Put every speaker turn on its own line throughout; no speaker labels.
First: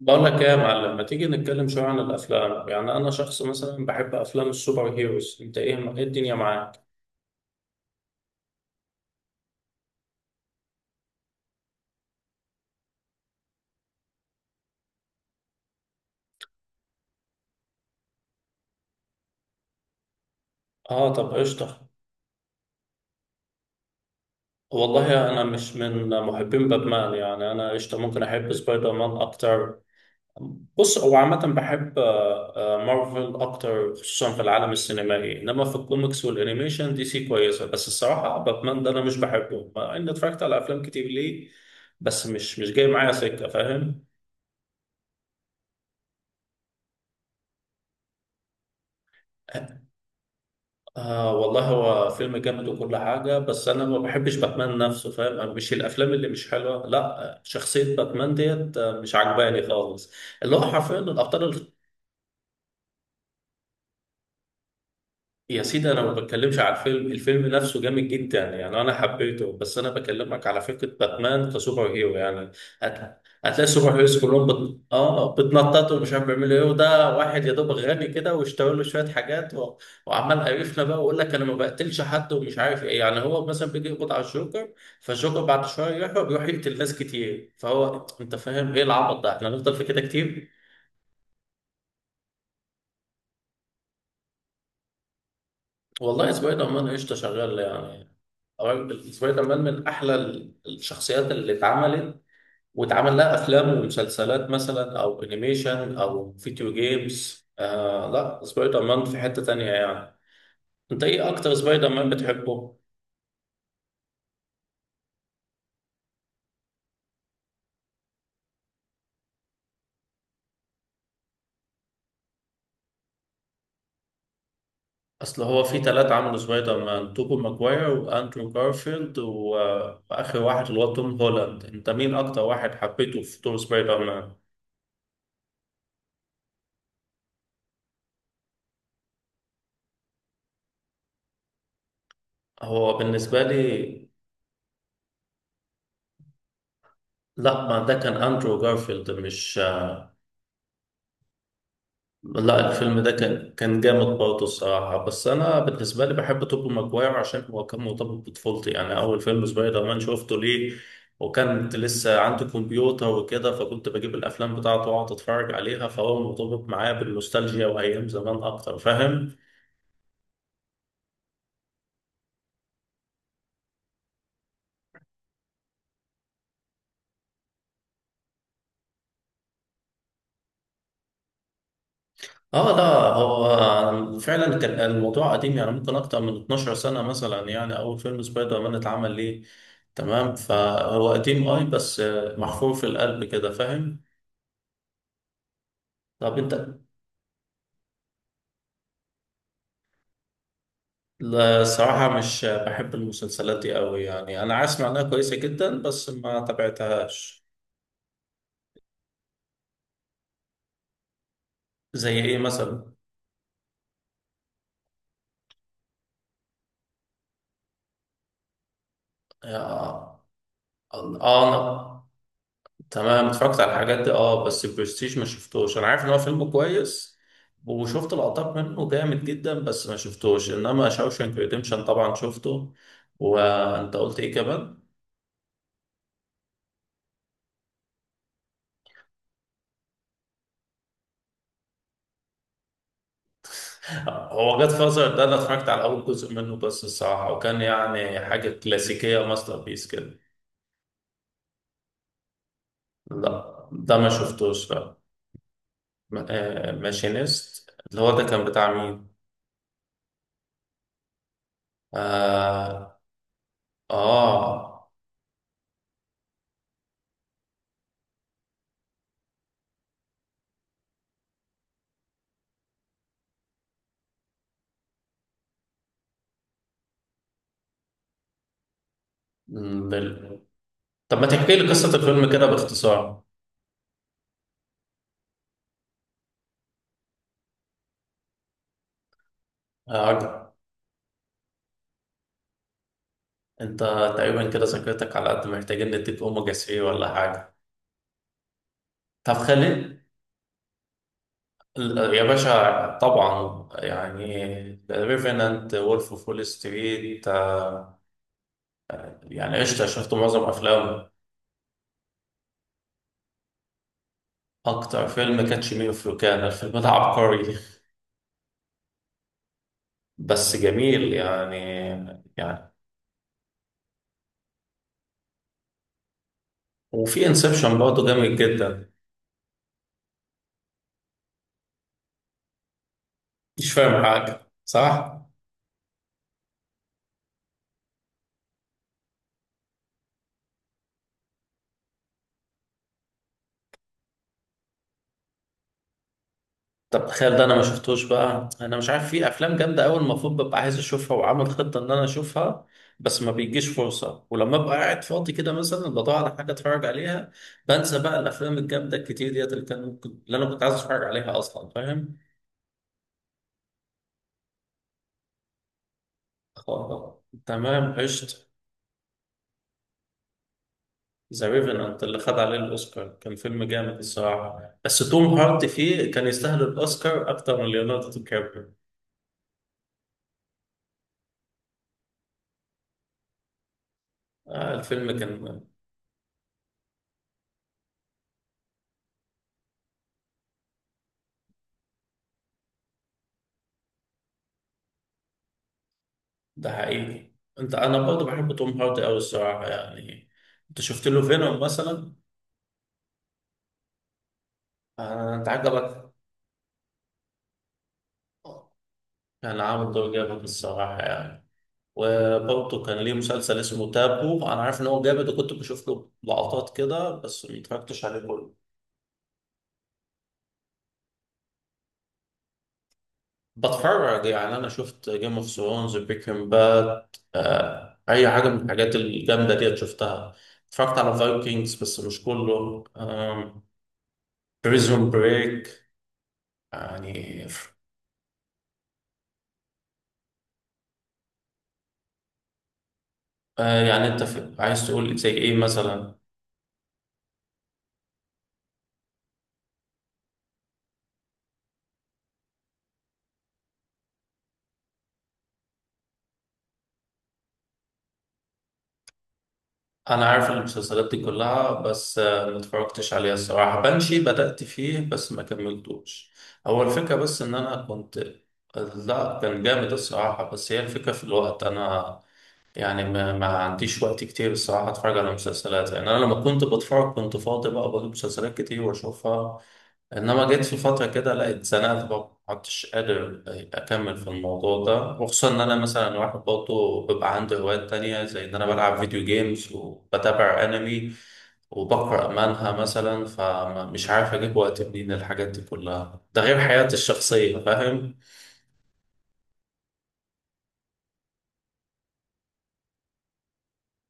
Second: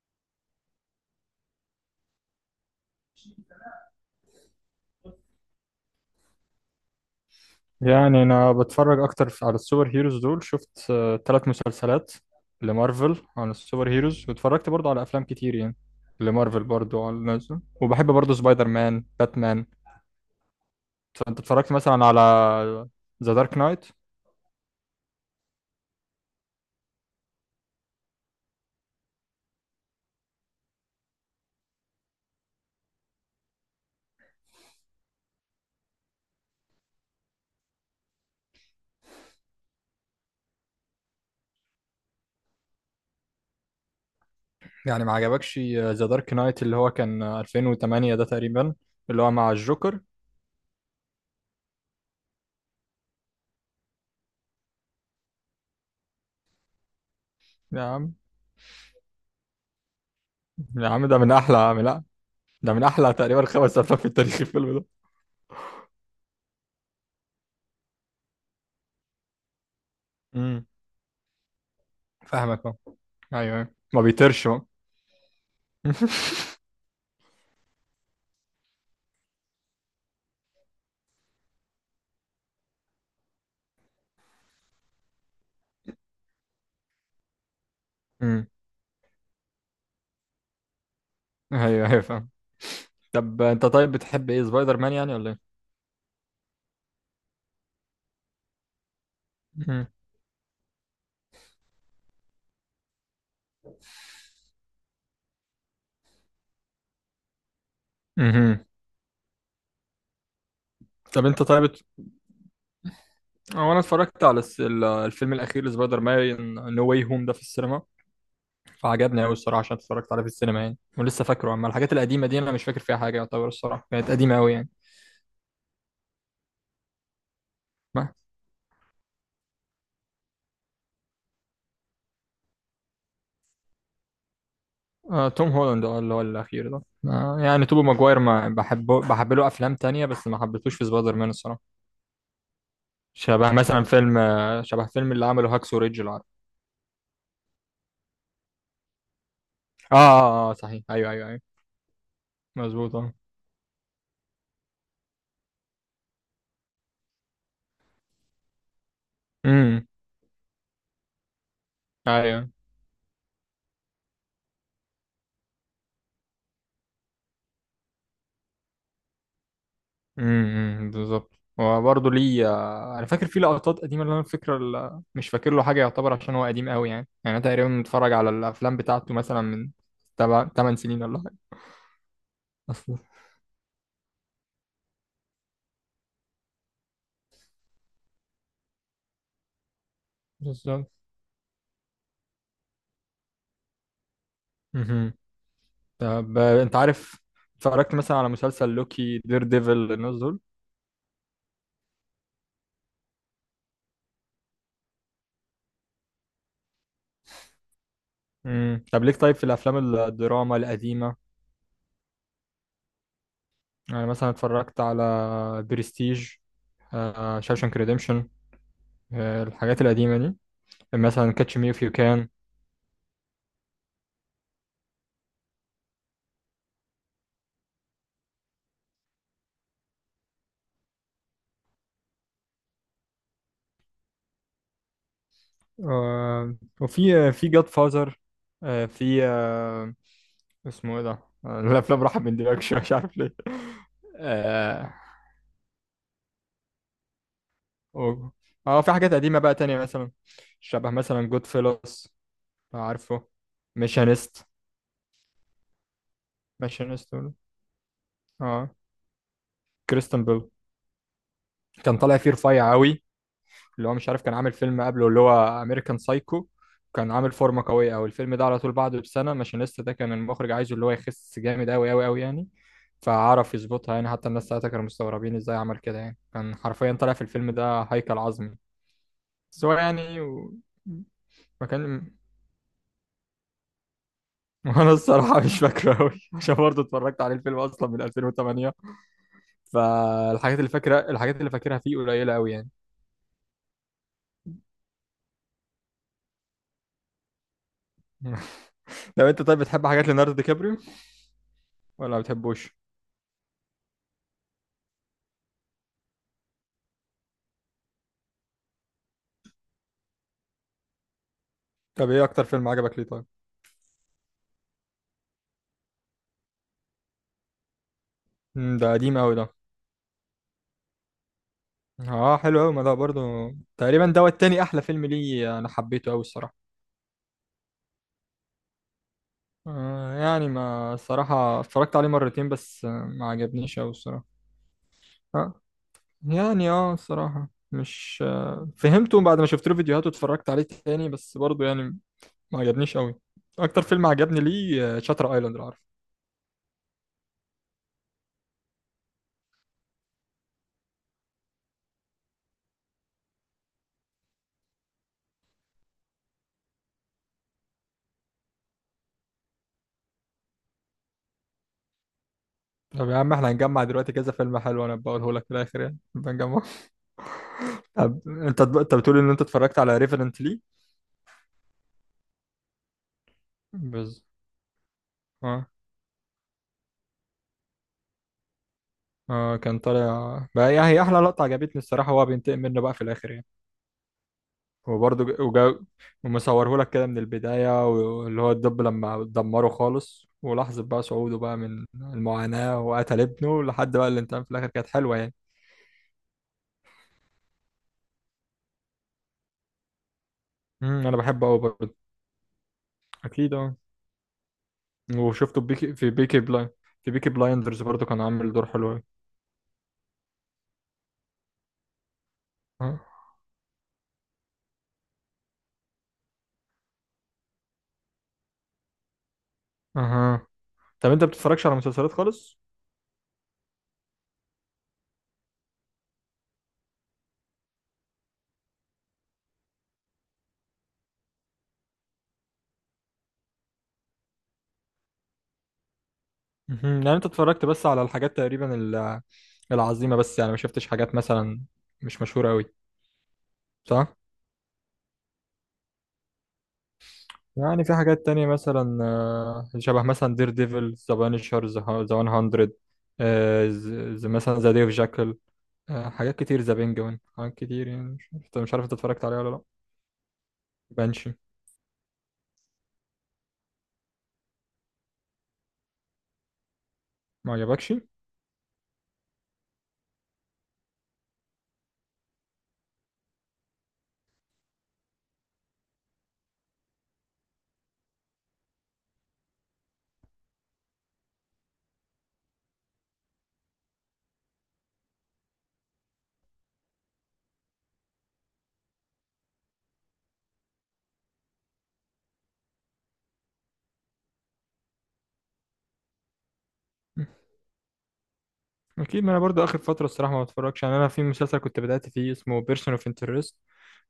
بقول لك ايه يا معلم، ما تيجي نتكلم شويه عن الافلام؟ يعني انا شخص مثلا بحب افلام السوبر هيروز، انت ايه؟ إيه الدنيا معاك؟
يعني انا بتفرج اكتر على السوبر هيروز دول. شفت 3 مسلسلات لمارفل عن السوبر هيروز، واتفرجت برضو على افلام كتير يعني لمارفل برضو على نازل. وبحب برضو سبايدر مان، باتمان.
اه طب
فانت اتفرجت
قشطه.
مثلا على ذا دارك نايت؟
والله انا مش من محبين باتمان يعني، انا قشطه ممكن احب سبايدر مان اكتر. بص هو عامه بحب مارفل اكتر خصوصا في العالم السينمائي، انما في الكوميكس والانيميشن دي سي كويسه، بس الصراحه باتمان ده انا مش بحبه مع اني اتفرجت على افلام كتير ليه. بس مش جاي معايا سكه، فاهم؟
يعني ما عجبكش ذا دارك نايت اللي هو كان 2008 ده تقريبا، اللي هو مع الجوكر؟
آه والله هو فيلم جامد وكل حاجة، بس أنا ما بحبش باتمان نفسه، فاهم؟ أنا مش الأفلام اللي مش حلوة، لا
يا
شخصية
عم،
باتمان ديت مش عجباني خالص. اللي هو
يا
حرفيا
عم،
الأبطال.
ده من احلى تقريبا 5 افلام في التاريخ، الفيلم ده.
يا سيدي انا ما بتكلمش على الفيلم، الفيلم نفسه جامد جدا يعني انا حبيته، بس انا بكلمك على
امم
فكره باتمان كسوبر هيرو يعني.
فاهمك أهو. ايوه،
هتلاقي
أيوة،
سوبر
ما
هيروز كلهم
بيطيرش هو.
اه بتنطط ومش عارف بيعملوا ايه، وده واحد يا دوب غني كده واشترى له شويه حاجات وعمال قرفنا بقى ويقول لك انا ما بقتلش حد ومش عارف ايه، يعني هو مثلا بيجي يقبض على الجوكر، فالجوكر بعد شويه يروح بيروح يقتل ناس كتير، فهو انت
امم
فاهم ايه العبط ده؟ احنا هنفضل في كده كتير.
ايوه، ايوه، فاهم. طب انت بتحب ايه سبايدر مان يعني، ولا ايه؟
والله سبايدر مان قشطه شغال يعني. طبعاً بالنسبة لي كمان
مهم.
من أحلى الشخصيات اللي اتعملت واتعمل لها أفلام ومسلسلات مثلا، أو أنيميشن أو فيديو جيمز. آه لا،
مهم.
سبايدر مان في حتة تانية يعني. أنت
طب
إيه
انت
أكتر
طيب بت-
سبايدر مان بتحبه؟
هو انا اتفرجت على الفيلم الاخير لسبايدر مان نو واي هوم ده في السينما. فعجبني قوي الصراحه عشان اتفرجت عليه في السينما يعني، ولسه فاكره. اما الحاجات القديمه دي انا مش فاكر فيها حاجه يعتبر، الصراحه كانت قديمه قوي يعني.
أصل هو في تلاتة عملوا سبايدر مان: توبو ماجواير
ما.
وأندرو جارفيلد وآخر واحد اللي هو توم هولاند. أنت مين أكتر واحد حبيته في دور سبايدر مان؟
توم هولاند، اللي هو الاخير ده. يعني توبي ماجواير ما بحبه، بحب له افلام تانية، بس ما حبيتهوش في سبايدر مان الصراحه.
هو بالنسبة لي.
شبه فيلم اللي عمله هاكسو ريدج العربي.
لا ما ده كان أندرو جارفيلد مش.
اه، اه، اه، صحيح. ايوه، ايوه، ايوه.
لا
مظبوط،
الفيلم ده
اه.
كان جامد برضه الصراحة، بس أنا بالنسبة لي بحب توب ماجواير عشان هو كان مرتبط بطفولتي، يعني أول فيلم سبايدر
امم
مان شفته ليه. وكانت لسه عندي
ايوه.
كمبيوتر وكده، فكنت بجيب الأفلام بتاعته وأقعد أتفرج عليها، فهو مرتبط معايا بالنوستالجيا وأيام زمان أكتر، فاهم؟
بالظبط. هو برضه ليه، انا فاكر فيه لقطات قديمه، اللي انا فاكر مش فاكر له حاجه يعتبر، عشان هو قديم قوي يعني انا تقريبا متفرج على الافلام بتاعته مثلا من تبع 8 سنين ولا حاجه
آه لا،
اصلا.
هو فعلا كان الموضوع قديم، يعني ممكن أكتر من 12 سنة مثلا يعني أول فيلم سبايدر مان اتعمل ليه. تمام
بالظبط.
فهو قديم أي بس محفور في القلب كده، فاهم؟
امم طب،
طب
انت
أنت،
عارف اتفرجت مثلا على مسلسل لوكي، دير ديفل، الناس دول؟
لا الصراحة مش بحب المسلسلات دي قوي يعني، أنا عارف إنها كويسة جدا بس ما تابعتهاش.
طب ليك، طيب، في الافلام الدراما القديمه؟
زي إيه مثلا؟
يعني مثلا اتفرجت على برستيج، شاوشانك ريديمشن، الحاجات القديمه
آه
دي، مثلا كاتش مي اوف يو
أنا
كان.
تمام اتفرجت على الحاجات دي أه، بس البرستيج ما شفتوش، أنا عارف إن هو فيلم كويس وشفت لقطات منه جامد جدا بس ما شفتوش. إنما شاوشانك ريديمشن طبعا شفته. وأنت قلت إيه كمان؟
آه، وفي في جاد فازر. في، اسمه ايه ده؟ الافلام راحت من دماغي شوية، مش عارف ليه.
هو جاد
اه.
فازر ده أنا اتفرجت على أول جزء منه بس الصراحة وكان يعني
و-
حاجة
في حاجات
كلاسيكية
قديمة بقى
ماستر
تانية
بيس
مثلا،
كده
شبه مثلا جود فيلوس، عارفه؟
لا ده ما
ميشانست.
شفتوش لا م- آه،
ميشانست،
ماشينيست اللي هو ده كان
اه.
بتاع مين؟
كريستن بيل، كان طالع فيه رفيع
آه
قوي. اللي هو مش عارف، كان عامل
آه
فيلم قبله اللي هو امريكان سايكو. كان عامل فورمه قويه. او الفيلم ده على طول بعده بسنه، ماشينيستا ده كان المخرج عايزه اللي هو يخس جامد قوي قوي قوي يعني. فعرف يظبطها يعني. حتى الناس ساعتها كانوا مستغربين ازاي عمل كده يعني، كان حرفيا طالع في الفيلم ده هيكل عظمي. بس هو
م،
يعني
بال...
و...
طب ما تحكي
ما
لي قصة
كان
الفيلم كده باختصار.
وانا الصراحه مش فاكره قوي، عشان برضه اتفرجت عليه الفيلم اصلا من 2008.
آه عجب.
فالحاجات اللي فاكره الحاجات اللي فاكرها فيه قليله قوي يعني.
أنت تقريبا كده ذاكرتك على قد، محتاجين نديك أوميجا 3 ولا حاجة.
لو
طب
انت طيب، بتحب
خلي
حاجات ليوناردو دي كابريو ولا ما
يا
بتحبوش؟
باشا طبعا، يعني ريفينانت وولف اوف وول ستريت، يعني قشطة شفت معظم أفلامه.
طب ايه اكتر فيلم عجبك ليه، طيب؟
أكتر فيلم كاتش مي إف يو كان، الفيلم ده عبقري
ده قديم قوي ده.
بس جميل يعني
اه، حلو
يعني.
قوي. ما ده برضو تقريبا دوت تاني احلى فيلم ليه، انا حبيته قوي الصراحه.
وفي انسبشن برضه جميل جدا.
يعني ما الصراحه اتفرجت عليه مرتين بس، ما
مش
عجبنيش قوي
فاهم
الصراحه.
حاجه صح.
آه يعني الصراحه مش فهمته بعد ما شفت له فيديوهات واتفرجت عليه تاني، بس برضو يعني ما عجبنيش قوي. اكتر فيلم عجبني ليه شاتر ايلاند، لو عارف.
طب تخيل ده انا ما شفتوش بقى، انا مش عارف، في افلام جامده قوي المفروض ببقى عايز اشوفها وعامل خطه ان انا اشوفها، بس ما بيجيش فرصه، ولما ابقى قاعد فاضي كده مثلا بدور على حاجه اتفرج عليها بنسى بقى الافلام الجامده الكتير ديت اللي كان ممكن اللي انا كنت عايز اتفرج عليها اصلا، فاهم؟
طب يا عم، احنا هنجمع دلوقتي كذا فيلم حلو، انا بقوله لك في الاخر يعني بنجمع.
خلاص. تمام
طب
قشطه.
انت بتقول ان انت اتفرجت على ريفرنت ليه؟
ذا ريفنانت اللي خد عليه الاوسكار كان فيلم جامد
بس
الصراحه، بس توم هارت
اه،
فيه كان يستاهل الاوسكار اكتر من ليوناردو دي كابريو.
كان طالع بقى يعني. هي احلى لقطه عجبتني الصراحه، هو بينتقم منه بقى في الاخر يعني.
آه الفيلم
وبرضه
كان.
وجا ومصوره لك كده من البدايه، واللي هو الدب لما دمره خالص، ولحظه بقى صعوده بقى من المعاناه وقتل ابنه لحد بقى الانتقام في الاخر، كانت حلوه يعني.
ده حقيقي. انت انا برضه بحب توم هارت قوي الصراحه يعني. انت شفت
انا
له
بحبه قوي
فينوم
برضه.
مثلا؟
اكيد، اه.
آه انت
وشفته بيكي
عجبك.
في بيكي بلاين في بيكي بلايندرز برضه، كان عامل دور حلو قوي.
كان عامل دور جامد الصراحه يعني. وبرضه كان
اه.
ليه مسلسل اسمه تابو، انا عارف ان هو جامد وكنت بشوف له لقطات كده بس ما اتفرجتش عليه كله.
اها. طب انت بتتفرجش على مسلسلات خالص؟
بتفرج يعني، انا شفت جيم اوف ثرونز، بريكنج باد، آه اي حاجه من الحاجات الجامده ديت شفتها. اتفرجت على فايكنجز بس مش كله. بريزون بريك.
مهم. يعني انت
يعني
اتفرجت بس على الحاجات تقريبا العظيمة بس، يعني ما شفتش حاجات مثلا مش مشهورة قوي،
يعني،
صح؟
انت عايز تقول زي ايه مثلا؟
يعني في حاجات تانية مثلا، شبه مثلا دير ديفل، ذا بانشر، ذا 100، مثلا ذا ديف جاكل، حاجات كتير، ذا بينجوين، حاجات كتير يعني. مش عارف انت اتفرجت عليها ولا لا.
انا عارف المسلسلات دي
بانشي،
كلها بس ما اتفرجتش عليها الصراحه. بنشي بدأت فيه بس ما كملتوش. هو الفكره بس
ما
ان انا
عجبكش؟
كنت، لا كان جامد الصراحه، بس هي الفكره في الوقت انا يعني ما عنديش وقت كتير الصراحة اتفرج على مسلسلات، يعني انا لما كنت بتفرج كنت فاضي بقى بجيب مسلسلات كتير واشوفها. انما جيت في فترة كده لقيت اتزنقت بقى ما عدتش قادر اكمل في الموضوع ده، وخصوصا ان انا مثلا واحد برضه بيبقى عندي هوايات تانية زي ان انا بلعب فيديو جيمز وبتابع انمي وبقرأ مانهوا مثلا، فمش عارف اجيب وقت منين الحاجات دي كلها، ده غير حياتي الشخصية، فاهم؟
اكيد. ما انا برضو اخر فتره الصراحه ما بتفرجش يعني، انا في مسلسل كنت بدات فيه اسمه بيرسون اوف انترست.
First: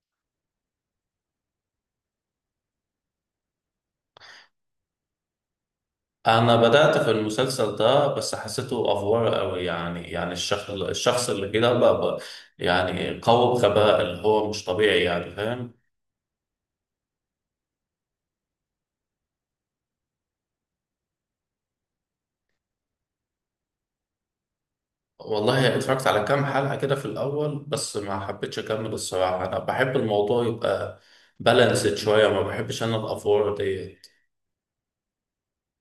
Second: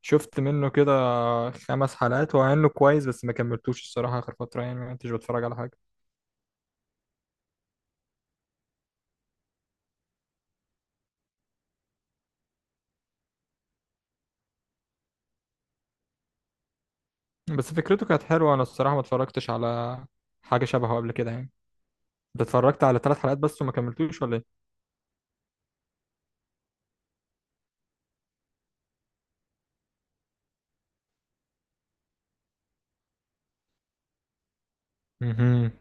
شفت منه كده 5 حلقات، هو انه كويس بس ما كملتوش الصراحه، اخر فتره يعني ما كنتش بتفرج على حاجه.
انا بدأت في المسلسل ده بس حسيته افوار قوي يعني، يعني الشخص اللي كده بقى يعني قوي بغباء اللي هو مش طبيعي يعني، فاهم؟
بس فكرته كانت حلوه. انا الصراحه ما اتفرجتش على حاجه شبهه قبل كده يعني. انت اتفرجت على 3 حلقات بس وما كملتوش، ولا ايه؟
والله اتفرجت على كام حلقة كده في الاول بس ما حبيتش اكمل الصراحة، انا بحب الموضوع يبقى بالانسد شوية، ما بحبش انا الافوار دي.
امم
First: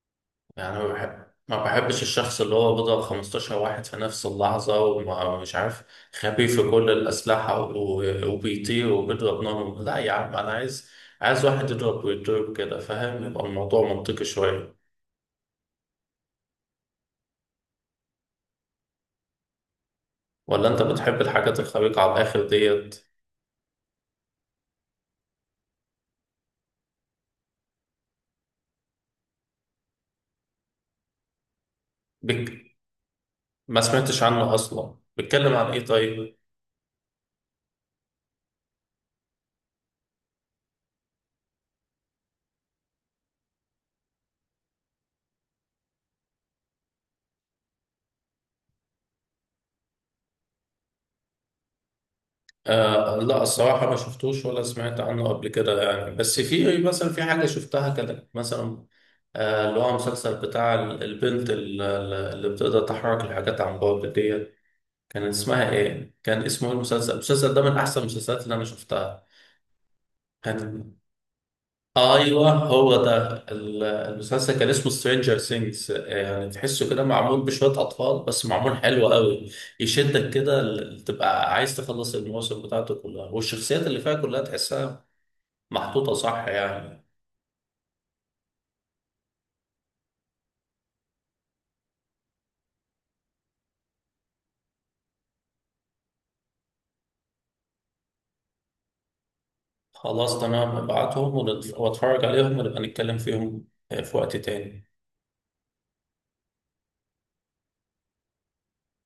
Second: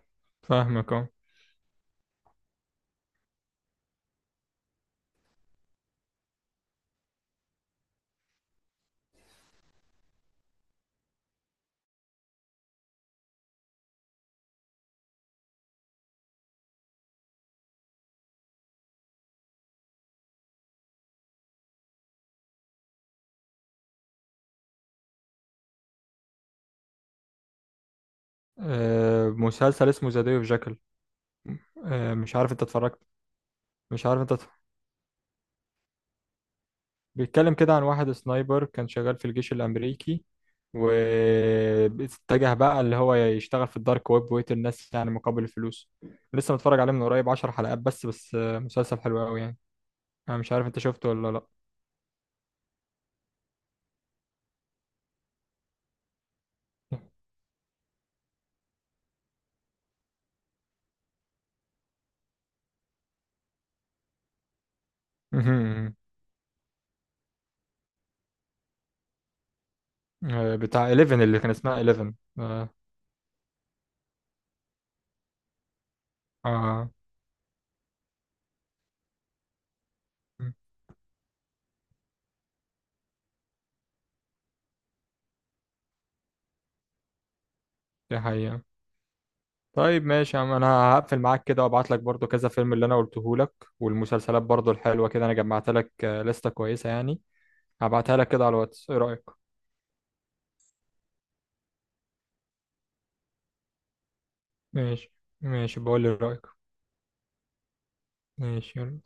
يعني ما
فاهمك، اه.
بحب ما بحبش الشخص اللي هو بيضرب 15 واحد في نفس اللحظة ومش عارف، خبي في كل الأسلحة وبيطير وبيضرب نار، لا يا عم أنا عايز، عايز واحد يضرب ويضرب كده، فاهم؟ يبقى الموضوع منطقي شوية. ولا أنت بتحب الحاجات الخارقة على الآخر ديت؟
مسلسل اسمه ذا داي اوف جاكل، مش عارف انت
بك...
اتفرجت.
ما
مش عارف
سمعتش
انت
عنها أصلا، بيتكلم عن إيه طيب؟
بيتكلم كده عن واحد سنايبر كان شغال في الجيش الأمريكي، واتجه بقى اللي هو يشتغل في الدارك ويب، ويقتل الناس يعني مقابل الفلوس. لسه متفرج عليه من قريب 10 حلقات، بس، مسلسل حلو قوي يعني. أنا مش عارف أنت شفته ولا لأ.
آه لا الصراحة ما شفتوش ولا سمعت عنه قبل كده يعني، بس في مثلا في حاجة شفتها كده مثلا، آه اللي هو مسلسل بتاع البنت اللي بتقدر تحرك الحاجات عن بعد ديت، كان اسمها
مهم.
ايه؟ كان اسمه ايه المسلسل؟ المسلسل ده من أحسن المسلسلات اللي أنا شفتها.
بتاع
كان،
11 اللي كان اسمها 11،
ايوه
اه.
هو ده المسلسل كان اسمه سترينجر ثينجز، يعني تحسه
آه.
كده معمول بشويه اطفال بس معمول حلو قوي، يشدك كده تبقى عايز تخلص المواسم بتاعته كلها، والشخصيات اللي فيها كلها تحسها محطوطه صح يعني.
دي حقيقة. طيب ماشي يا عم، انا هقفل معاك كده، وابعت لك برضو كذا فيلم اللي انا قلته لك. والمسلسلات برضو الحلوة كده انا جمعت لك لستة كويسة يعني. هبعتها لك كده على الواتس، ايه رأيك؟
خلاص تمام ابعتهم واتفرج عليهم ونبقى نتكلم فيهم في وقت تاني.
ماشي. ماشي، بقول لي رأيك. ماشي، يلا.